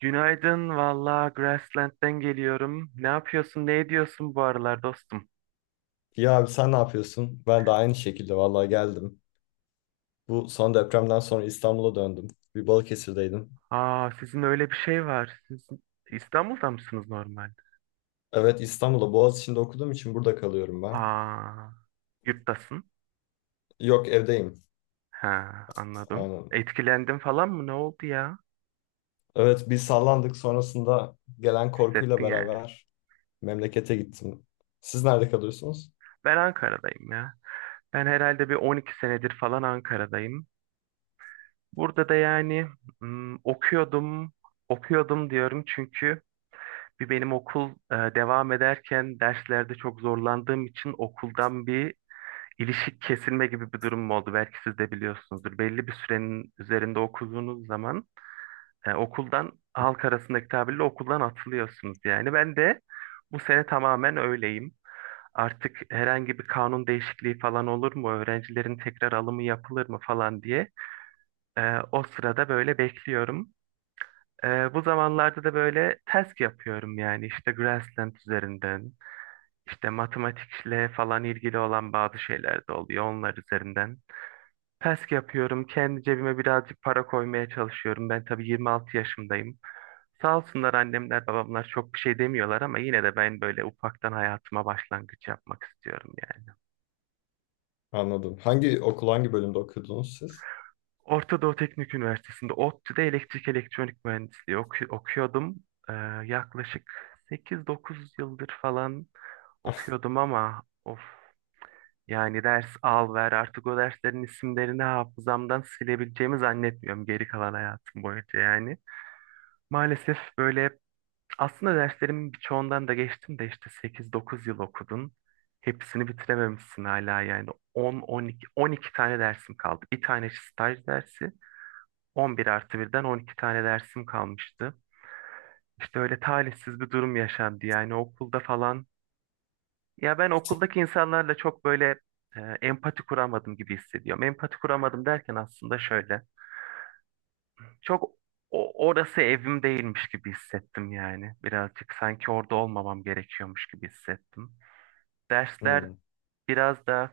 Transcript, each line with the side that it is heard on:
right: Günaydın, valla Grassland'den geliyorum. Ne yapıyorsun, ne ediyorsun bu aralar dostum?
left: İyi abi sen ne yapıyorsun? Ben de aynı şekilde vallahi geldim. Bu son depremden sonra İstanbul'a döndüm. Bir Balıkesir'deydim.
right: Aa, sizin öyle bir şey var. Siz İstanbul'da mısınız normalde?
left: Evet, İstanbul'da Boğaziçi'nde okuduğum için burada kalıyorum ben.
right: Aa, yurttasın.
left: Yok, evdeyim.
right: Ha, anladım.
left: Aynen.
right: Etkilendin falan mı? Ne oldu ya?
left: Evet, biz sallandık, sonrasında gelen korkuyla
right: Hissettin yani.
left: beraber memlekete gittim. Siz nerede kalıyorsunuz?
right: Ben Ankara'dayım ya. Ben herhalde bir 12 senedir falan Ankara'dayım. Burada da yani okuyordum, okuyordum diyorum çünkü bir benim okul devam ederken derslerde çok zorlandığım için okuldan bir ilişik kesilme gibi bir durum oldu. Belki siz de biliyorsunuzdur. Belli bir sürenin üzerinde okuduğunuz zaman okuldan halk arasındaki tabirle okuldan atılıyorsunuz yani. Ben de bu sene tamamen öyleyim. Artık herhangi bir kanun değişikliği falan olur mu? Öğrencilerin tekrar alımı yapılır mı falan diye o sırada böyle bekliyorum. Bu zamanlarda da böyle task yapıyorum yani işte Grassland üzerinden. İşte matematikle falan ilgili olan bazı şeyler de oluyor onlar üzerinden. PESK yapıyorum. Kendi cebime birazcık para koymaya çalışıyorum. Ben tabii 26 yaşındayım. Sağ olsunlar annemler babamlar çok bir şey demiyorlar ama yine de ben böyle ufaktan hayatıma başlangıç yapmak istiyorum yani.
left: Anladım. Hangi okul, hangi bölümde okudunuz siz?
right: Orta Doğu Teknik Üniversitesi'nde ODTÜ'de elektrik elektronik mühendisliği okuyordum. Ee, Yaklaşık 8-9 yıldır falan okuyordum ama of. Yani ders al ver artık o derslerin isimlerini hafızamdan silebileceğimi zannetmiyorum geri kalan hayatım boyunca yani. Maalesef böyle aslında derslerimin birçoğundan da geçtim de işte 8-9 yıl okudun. Hepsini bitirememişsin hala yani on iki tane dersim kaldı. Bir tane staj dersi, 11 artı birden 12 tane dersim kalmıştı. İşte öyle talihsiz bir durum yaşandı yani okulda falan. Ya ben okuldaki insanlarla çok böyle empati kuramadım gibi hissediyorum. Empati kuramadım derken aslında şöyle. Çok orası evim değilmiş gibi hissettim yani. Birazcık sanki orada olmamam gerekiyormuş gibi hissettim. Dersler
left: Hmm.
right: biraz da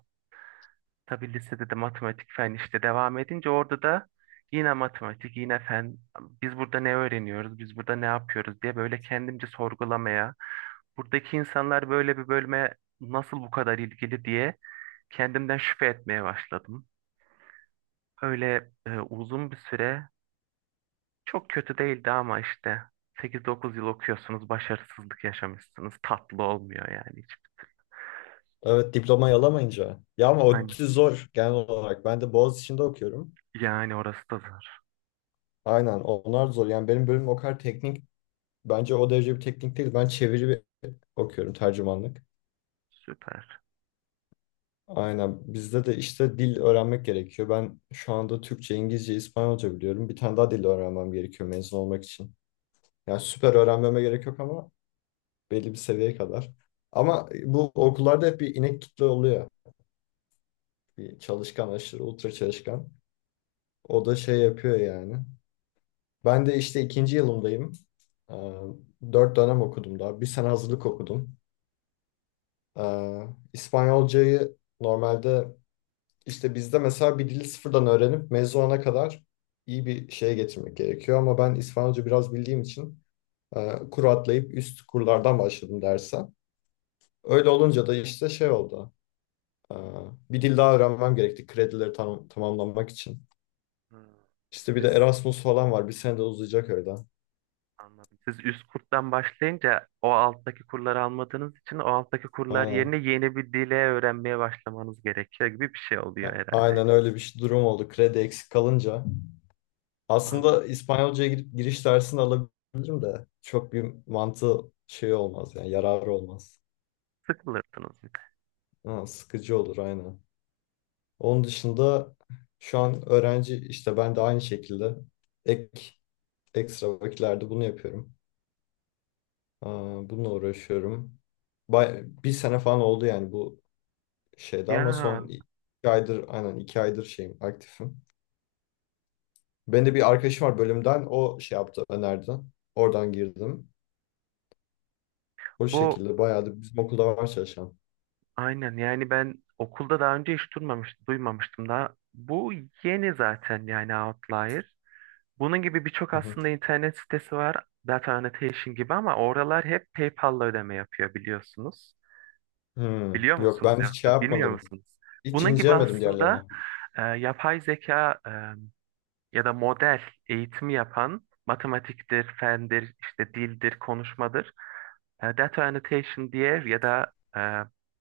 right: tabii lisede de matematik fen işte devam edince orada da yine matematik yine fen, biz burada ne öğreniyoruz biz burada ne yapıyoruz diye böyle kendimce sorgulamaya, buradaki insanlar böyle bir bölüme nasıl bu kadar ilgili diye kendimden şüphe etmeye başladım. Öyle uzun bir süre çok kötü değildi ama işte 8-9 yıl okuyorsunuz, başarısızlık yaşamışsınız. Tatlı olmuyor yani hiç.
left: Evet, diplomayı alamayınca. Ya ama
right: Aynen.
left: ODTÜ zor genel olarak. Ben de Boğaziçi'nde okuyorum.
right: Yani orası da zor.
left: Aynen, onlar zor. Yani benim bölüm o kadar teknik, bence o derece bir teknik değil. Ben çeviri bir okuyorum, tercümanlık.
right: Süper.
left: Aynen, bizde de işte dil öğrenmek gerekiyor. Ben şu anda Türkçe, İngilizce, İspanyolca biliyorum. Bir tane daha dil öğrenmem gerekiyor mezun olmak için. Yani süper öğrenmeme gerek yok ama belli bir seviyeye kadar. Ama bu okullarda hep bir inek kitle oluyor. Bir çalışkan, aşırı ultra çalışkan. O da şey yapıyor yani. Ben de işte ikinci yılımdayım. Ee, Dört dönem okudum daha. Bir sene hazırlık okudum. Ee, İspanyolcayı normalde, İşte bizde mesela bir dili sıfırdan öğrenip mezun mezuna kadar iyi bir şeye getirmek gerekiyor. Ama ben İspanyolca biraz bildiğim için kur atlayıp üst kurlardan başladım derse. Öyle olunca da işte şey oldu. e, Bir dil daha öğrenmem gerekti kredileri tamamlamak için.
right: Hmm.
left: İşte bir de
right: Siz,
left: Erasmus falan var. Bir sene de uzayacak öyle.
right: anladım. Siz üst kurttan başlayınca o alttaki kurları almadığınız için o alttaki kurlar yerine
left: Aynen.
right: yeni bir dile öğrenmeye başlamanız gerekiyor gibi bir şey oluyor herhalde.
left: Aynen öyle bir durum oldu. Kredi eksik kalınca.
right: Anladım.
left: Aslında İspanyolca'ya gidip giriş dersini alabilirim de çok bir mantığı şey olmaz yani, yararı olmaz.
right: Sıkılırsınız bir de.
left: Ha, sıkıcı olur aynen. Onun dışında şu an öğrenci, işte ben de aynı şekilde ek ekstra vakitlerde bunu yapıyorum. Aa, bununla uğraşıyorum. Bay, bir sene falan oldu yani bu şeyde,
right: Ya
left: ama son iki aydır, aynen iki aydır şeyim, aktifim. Benim de bir arkadaşım var bölümden, o şey yaptı, önerdi. Oradan girdim. O
right: bu,
left: şekilde bayağı da bizim okulda var çalışan.
right: aynen yani ben okulda daha önce hiç duymamıştım daha. Bu yeni zaten yani, Outlier. Bunun gibi birçok
left: Hı hı.
right: aslında internet sitesi var. Data Annotation gibi, ama oralar hep PayPal'la ödeme yapıyor biliyorsunuz. Biliyor
left: Yok,
right: musunuz
left: ben hiç
right: yoksa
left: şey
right: bilmiyor
left: yapmadım.
right: musunuz?
left: Hiç
right: Bunun gibi
left: incelemedim
right: aslında
left: diğerlerine.
right: yapay zeka, ya da model eğitimi yapan, matematiktir, fendir, işte dildir, konuşmadır. Data Annotation diye ya da e,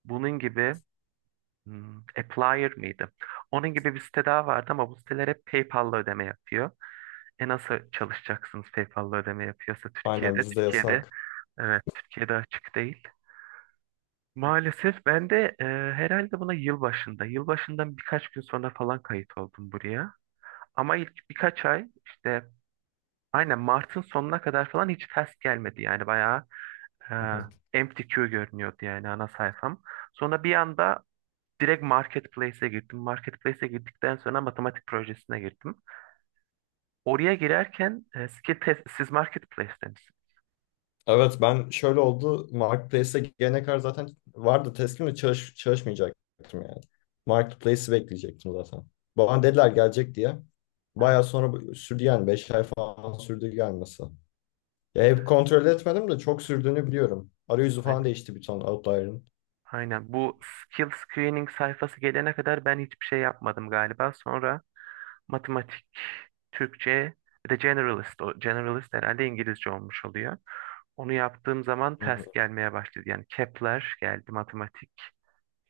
right: bunun gibi, Applier mıydı? Onun gibi bir site daha vardı ama bu siteler hep PayPal'la ödeme yapıyor. E nasıl çalışacaksınız PayPal'la ödeme yapıyorsa
left: Aynen,
right: Türkiye'de?
left: bizde
right: Türkiye'de,
left: yasak.
right: evet Türkiye'de açık değil. Maalesef ben de herhalde buna yılbaşından birkaç gün sonra falan kayıt oldum buraya. Ama ilk birkaç ay işte aynen Mart'ın sonuna kadar falan hiç test gelmedi. Yani bayağı e,
left: Hı hı.
right: empty queue görünüyordu yani ana sayfam. Sonra bir anda direkt marketplace'e girdim. Marketplace'e girdikten sonra matematik projesine girdim. Oraya girerken skill test, siz marketplace'teniz.
left: Evet, ben şöyle oldu. Marketplace'e gelene kadar zaten vardı, teslim ve çalışmayacaktım yani. Marketplace'i bekleyecektim zaten. Bana dediler gelecek diye.
right: Aha.
left: Bayağı sonra sürdü yani, beş ay falan sürdü gelmesi. Ya hep kontrol etmedim de çok sürdüğünü biliyorum. Arayüzü falan
right: Aynen.
left: değişti bir ton Outlier'ın.
right: Aynen. Bu skill screening sayfası gelene kadar ben hiçbir şey yapmadım galiba. Sonra matematik, Türkçe, bir de generalist. O generalist herhalde İngilizce olmuş oluyor. Onu yaptığım zaman test gelmeye başladı. Yani Kepler geldi, matematik.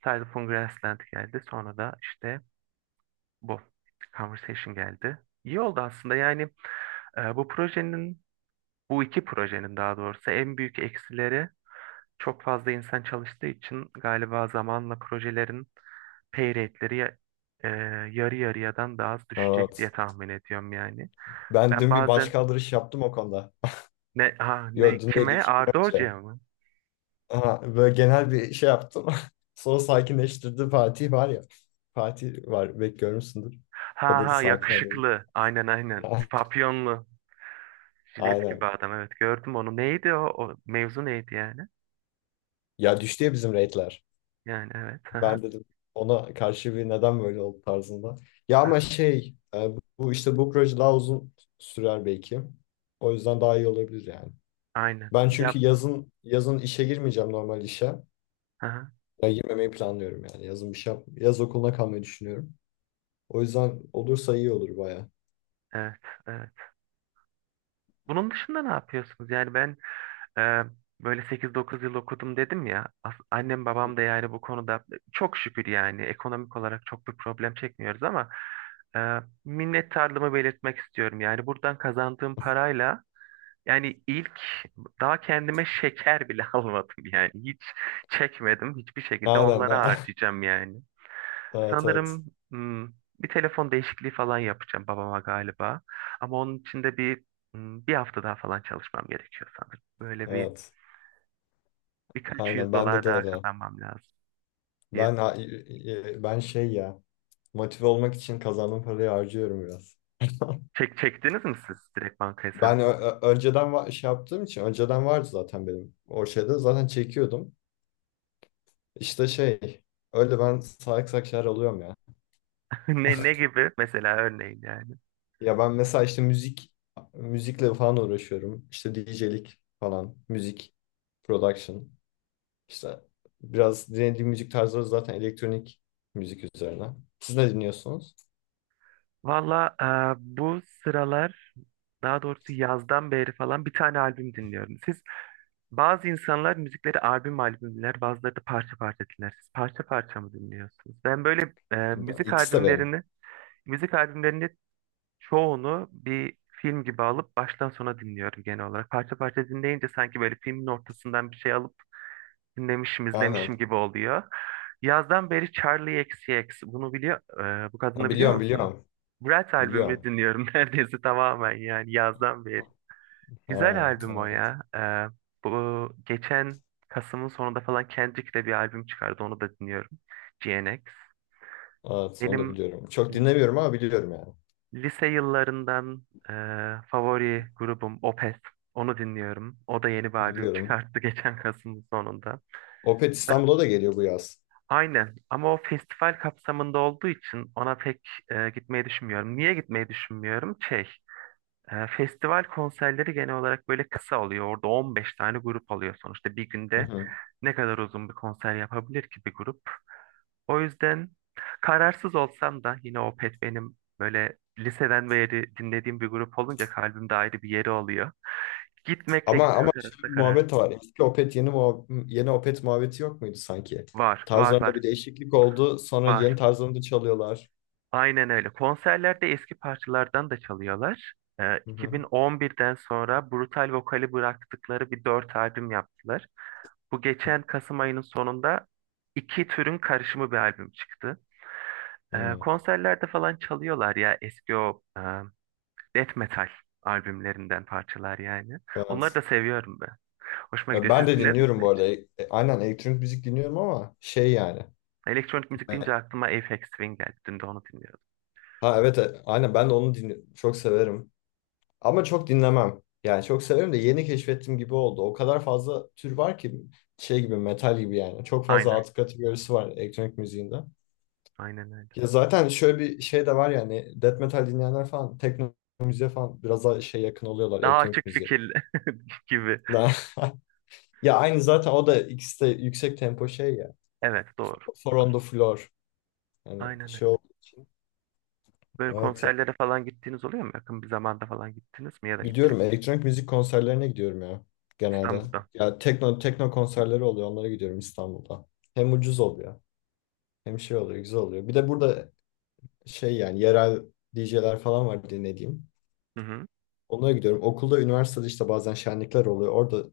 right: Cycle Grassland geldi. Sonra da işte bu conversation geldi. İyi oldu aslında yani. Bu projenin, bu iki projenin daha doğrusu, en büyük eksileri, çok fazla insan çalıştığı için galiba zamanla projelerin pay rate'leri e, yarı yarıyadan daha az düşecek diye
left: Evet.
right: tahmin ediyorum yani.
left: Ben
right: Ben
left: dün bir
right: bazen
left: başkaldırış yaptım o konuda.
right: ne ha ne
left: Yo, dün değil,
right: kime,
left: iki gün
right: Arda
left: önce.
right: Hoca'ya mı?
left: Aha, böyle genel bir şey yaptım. Sonra sakinleştirdi Fatih var ya. Fatih var, belki görmüşsündür. O
right: Ha
left: dedi
right: ha,
left: sakin olalım.
right: yakışıklı. Aynen, aynen. Papyonlu. Jilet gibi
left: Aynen.
right: adam, evet gördüm onu. Neydi o? O mevzu neydi yani?
left: Ya düştü ya bizim rate'ler.
right: Yani evet. Hı hı.
left: Ben dedim ona karşı bir neden böyle oldu tarzında. Ya ama
right: Hı.
left: şey bu işte, bu proje daha uzun sürer belki. O yüzden daha iyi olabilir yani.
right: Aynen.
left: Ben çünkü
right: Yap.
left: yazın işe girmeyeceğim, normal işe.
right: Hı hı.
left: Ya girmemeyi planlıyorum yani. Yazın bir şey yap. Yaz okuluna kalmayı düşünüyorum. O yüzden olursa iyi olur baya.
right: Evet. Evet. Bunun dışında ne yapıyorsunuz? Yani ben, Ee, böyle 8-9 yıl okudum dedim ya. Annem
left: Hı.
right: babam da yani bu konuda çok şükür yani ekonomik olarak çok bir problem çekmiyoruz ama minnettarlığımı belirtmek istiyorum. Yani buradan kazandığım parayla yani ilk, daha kendime şeker bile almadım yani. Hiç çekmedim. Hiçbir şekilde
left: Aynen.
right: onlara
left: a-
right: harcayacağım yani.
left: Evet, evet.
right: Sanırım hmm, bir telefon değişikliği falan yapacağım babama galiba. Ama onun için de bir hafta daha falan çalışmam gerekiyor sanırım. Böyle bir,
left: Evet.
right: birkaç yüz
left: Aynen, bende
right: dolar
left: de
right: daha
left: öyle.
right: kazanmam lazım diye.
left: Ben ben şey ya, motive olmak için kazandığım parayı harcıyorum biraz.
right: Çektiniz mi siz direkt banka
left: Ben
right: hesabını?
left: önceden şey yaptığım için önceden vardı zaten, benim o şeyde zaten çekiyordum. İşte şey, öyle ben salak salak şeyler alıyorum ya.
right: Ne gibi? Mesela örneğin yani.
left: Ya ben mesela işte müzikle falan uğraşıyorum. İşte DJ'lik falan, müzik, production. İşte biraz dinlediğim müzik tarzları zaten elektronik müzik üzerine. Siz ne dinliyorsunuz?
right: Valla bu sıralar, daha doğrusu yazdan beri falan bir tane albüm dinliyorum. Siz, bazı insanlar müzikleri albüm albüm dinler, bazıları da parça parça dinler. Siz parça parça mı dinliyorsunuz? Ben böyle
left: Ben-
right: müzik
left: İkisi de benim.
right: albümlerini çoğunu bir film gibi alıp baştan sona dinliyorum genel olarak. Parça parça dinleyince sanki böyle filmin ortasından bir şey alıp dinlemişim,
left: Aynen.
right: izlemişim gibi oluyor. Yazdan beri Charlie XX, bunu biliyor, bu
left: Ha,
right: kadını biliyor
left: biliyorum,
right: musunuz?
left: biliyorum.
right: Brat albümünü
left: Biliyorum.
right: dinliyorum neredeyse tamamen yani yazdan beri. Güzel
left: Ha,
right: albüm o
left: evet.
right: ya. Bu geçen Kasım'ın sonunda falan Kendrick de bir albüm çıkardı. Onu da dinliyorum. GNX,
left: Evet, onu da
right: benim
left: biliyorum. Çok
right: l-
left: dinlemiyorum ama biliyorum yani.
right: lise yıllarından e, favori grubum Opeth. Onu dinliyorum. O da yeni bir albüm
left: Biliyorum.
right: çıkarttı geçen Kasım'ın sonunda.
left: Opet İstanbul'a da geliyor bu yaz.
right: Aynen ama o festival kapsamında olduğu için ona pek gitmeyi düşünmüyorum. Niye gitmeyi düşünmüyorum? Şey, festival konserleri genel olarak böyle kısa oluyor. Orada 15 tane grup oluyor sonuçta. Bir
left: Hı
right: günde
left: hı.
right: ne kadar uzun bir konser yapabilir ki bir grup? O yüzden kararsız olsam da yine Opet benim böyle liseden beri dinlediğim bir grup olunca kalbimde ayrı bir yeri oluyor. Gitmekle
left: Ama
right: gitmemek
left: şöyle
right: arasında
left: bir muhabbet
right: kararsız.
left: de var. Eski Opet yeni yeni Opet muhabbeti yok muydu sanki?
right: Var, var,
left: Tarzlarında
right: var,
left: bir değişiklik oldu. Sonra yeni
right: var.
left: tarzlarını da çalıyorlar.
right: Aynen öyle. Konserlerde eski parçalardan da çalıyorlar.
left: Hı hı.
right: 2011'den sonra Brutal Vokal'i bıraktıkları bir dört albüm yaptılar. Bu geçen Kasım ayının sonunda iki türün karışımı bir albüm çıktı.
left: Hı hı.
right: Konserlerde falan çalıyorlar ya eski o death metal albümlerinden parçalar yani. Onları
left: Evet.
right: da seviyorum ben. Hoşuma gidiyor.
left: Ben
right: Siz
left: de
right: dinlediniz
left: dinliyorum
right: mi
left: bu
right: hiç?
left: arada. Aynen, elektronik müzik dinliyorum ama şey yani.
right: Elektronik müzik
left: Evet.
right: deyince aklıma Aphex Twin geldi. Dün de onu dinliyordum.
left: Ha evet, aynen, ben de onu dinliyorum. Çok severim. Ama çok dinlemem. Yani çok severim de yeni keşfettim gibi oldu. O kadar fazla tür var ki, şey gibi, metal gibi yani. Çok fazla
right: Aynen.
left: alt kategorisi var elektronik müziğinde.
right: Aynen öyle.
left: Ya zaten şöyle bir şey de var yani, death metal dinleyenler falan tekno müziğe falan biraz daha şey yakın oluyorlar
right: Daha açık
left: elektronik müziğe.
right: fikirli gibi.
left: Ya aynı zaten, o da ikisi de yüksek tempo şey ya.
right: Evet doğru.
left: Four on the floor. Yani
right: Aynen öyle.
left: şey oldu.
right: Böyle
left: Evet ya.
right: konserlere falan gittiğiniz oluyor mu? Yakın bir zamanda falan gittiniz mi ya da gidecek
left: Gidiyorum,
right: misiniz?
left: elektronik müzik konserlerine gidiyorum ya genelde.
right: İstanbul'da.
left: Ya tekno konserleri oluyor, onlara gidiyorum İstanbul'da. Hem ucuz oluyor hem şey oluyor, güzel oluyor. Bir de burada şey yani, yerel DJ'ler falan var dinlediğim.
right: Hı hı.
left: Onlara gidiyorum. Okulda, üniversitede işte bazen şenlikler oluyor. Orada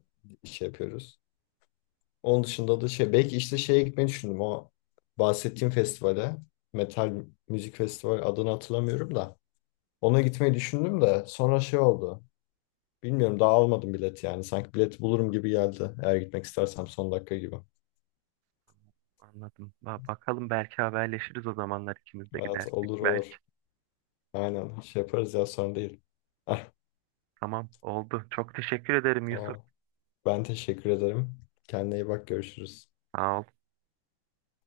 left: şey yapıyoruz. Onun dışında da şey, belki işte şeye gitmeyi düşündüm, o bahsettiğim festivale, metal müzik festivali, adını hatırlamıyorum da, ona gitmeyi düşündüm de sonra şey oldu. Bilmiyorum, daha almadım bilet yani, sanki bileti bulurum gibi geldi eğer gitmek istersem, son dakika gibi.
right: Anladım. Bakalım belki haberleşiriz o zamanlar ikimiz de
left: Evet,
right: gidersek.
left: olur
right: Belki.
left: olur. Aynen şey yaparız ya, sorun değil. Ah,
right: Tamam oldu. Çok teşekkür ederim Yusuf.
left: tamam. Ben teşekkür ederim. Kendine iyi bak, görüşürüz.
right: Sağ ol.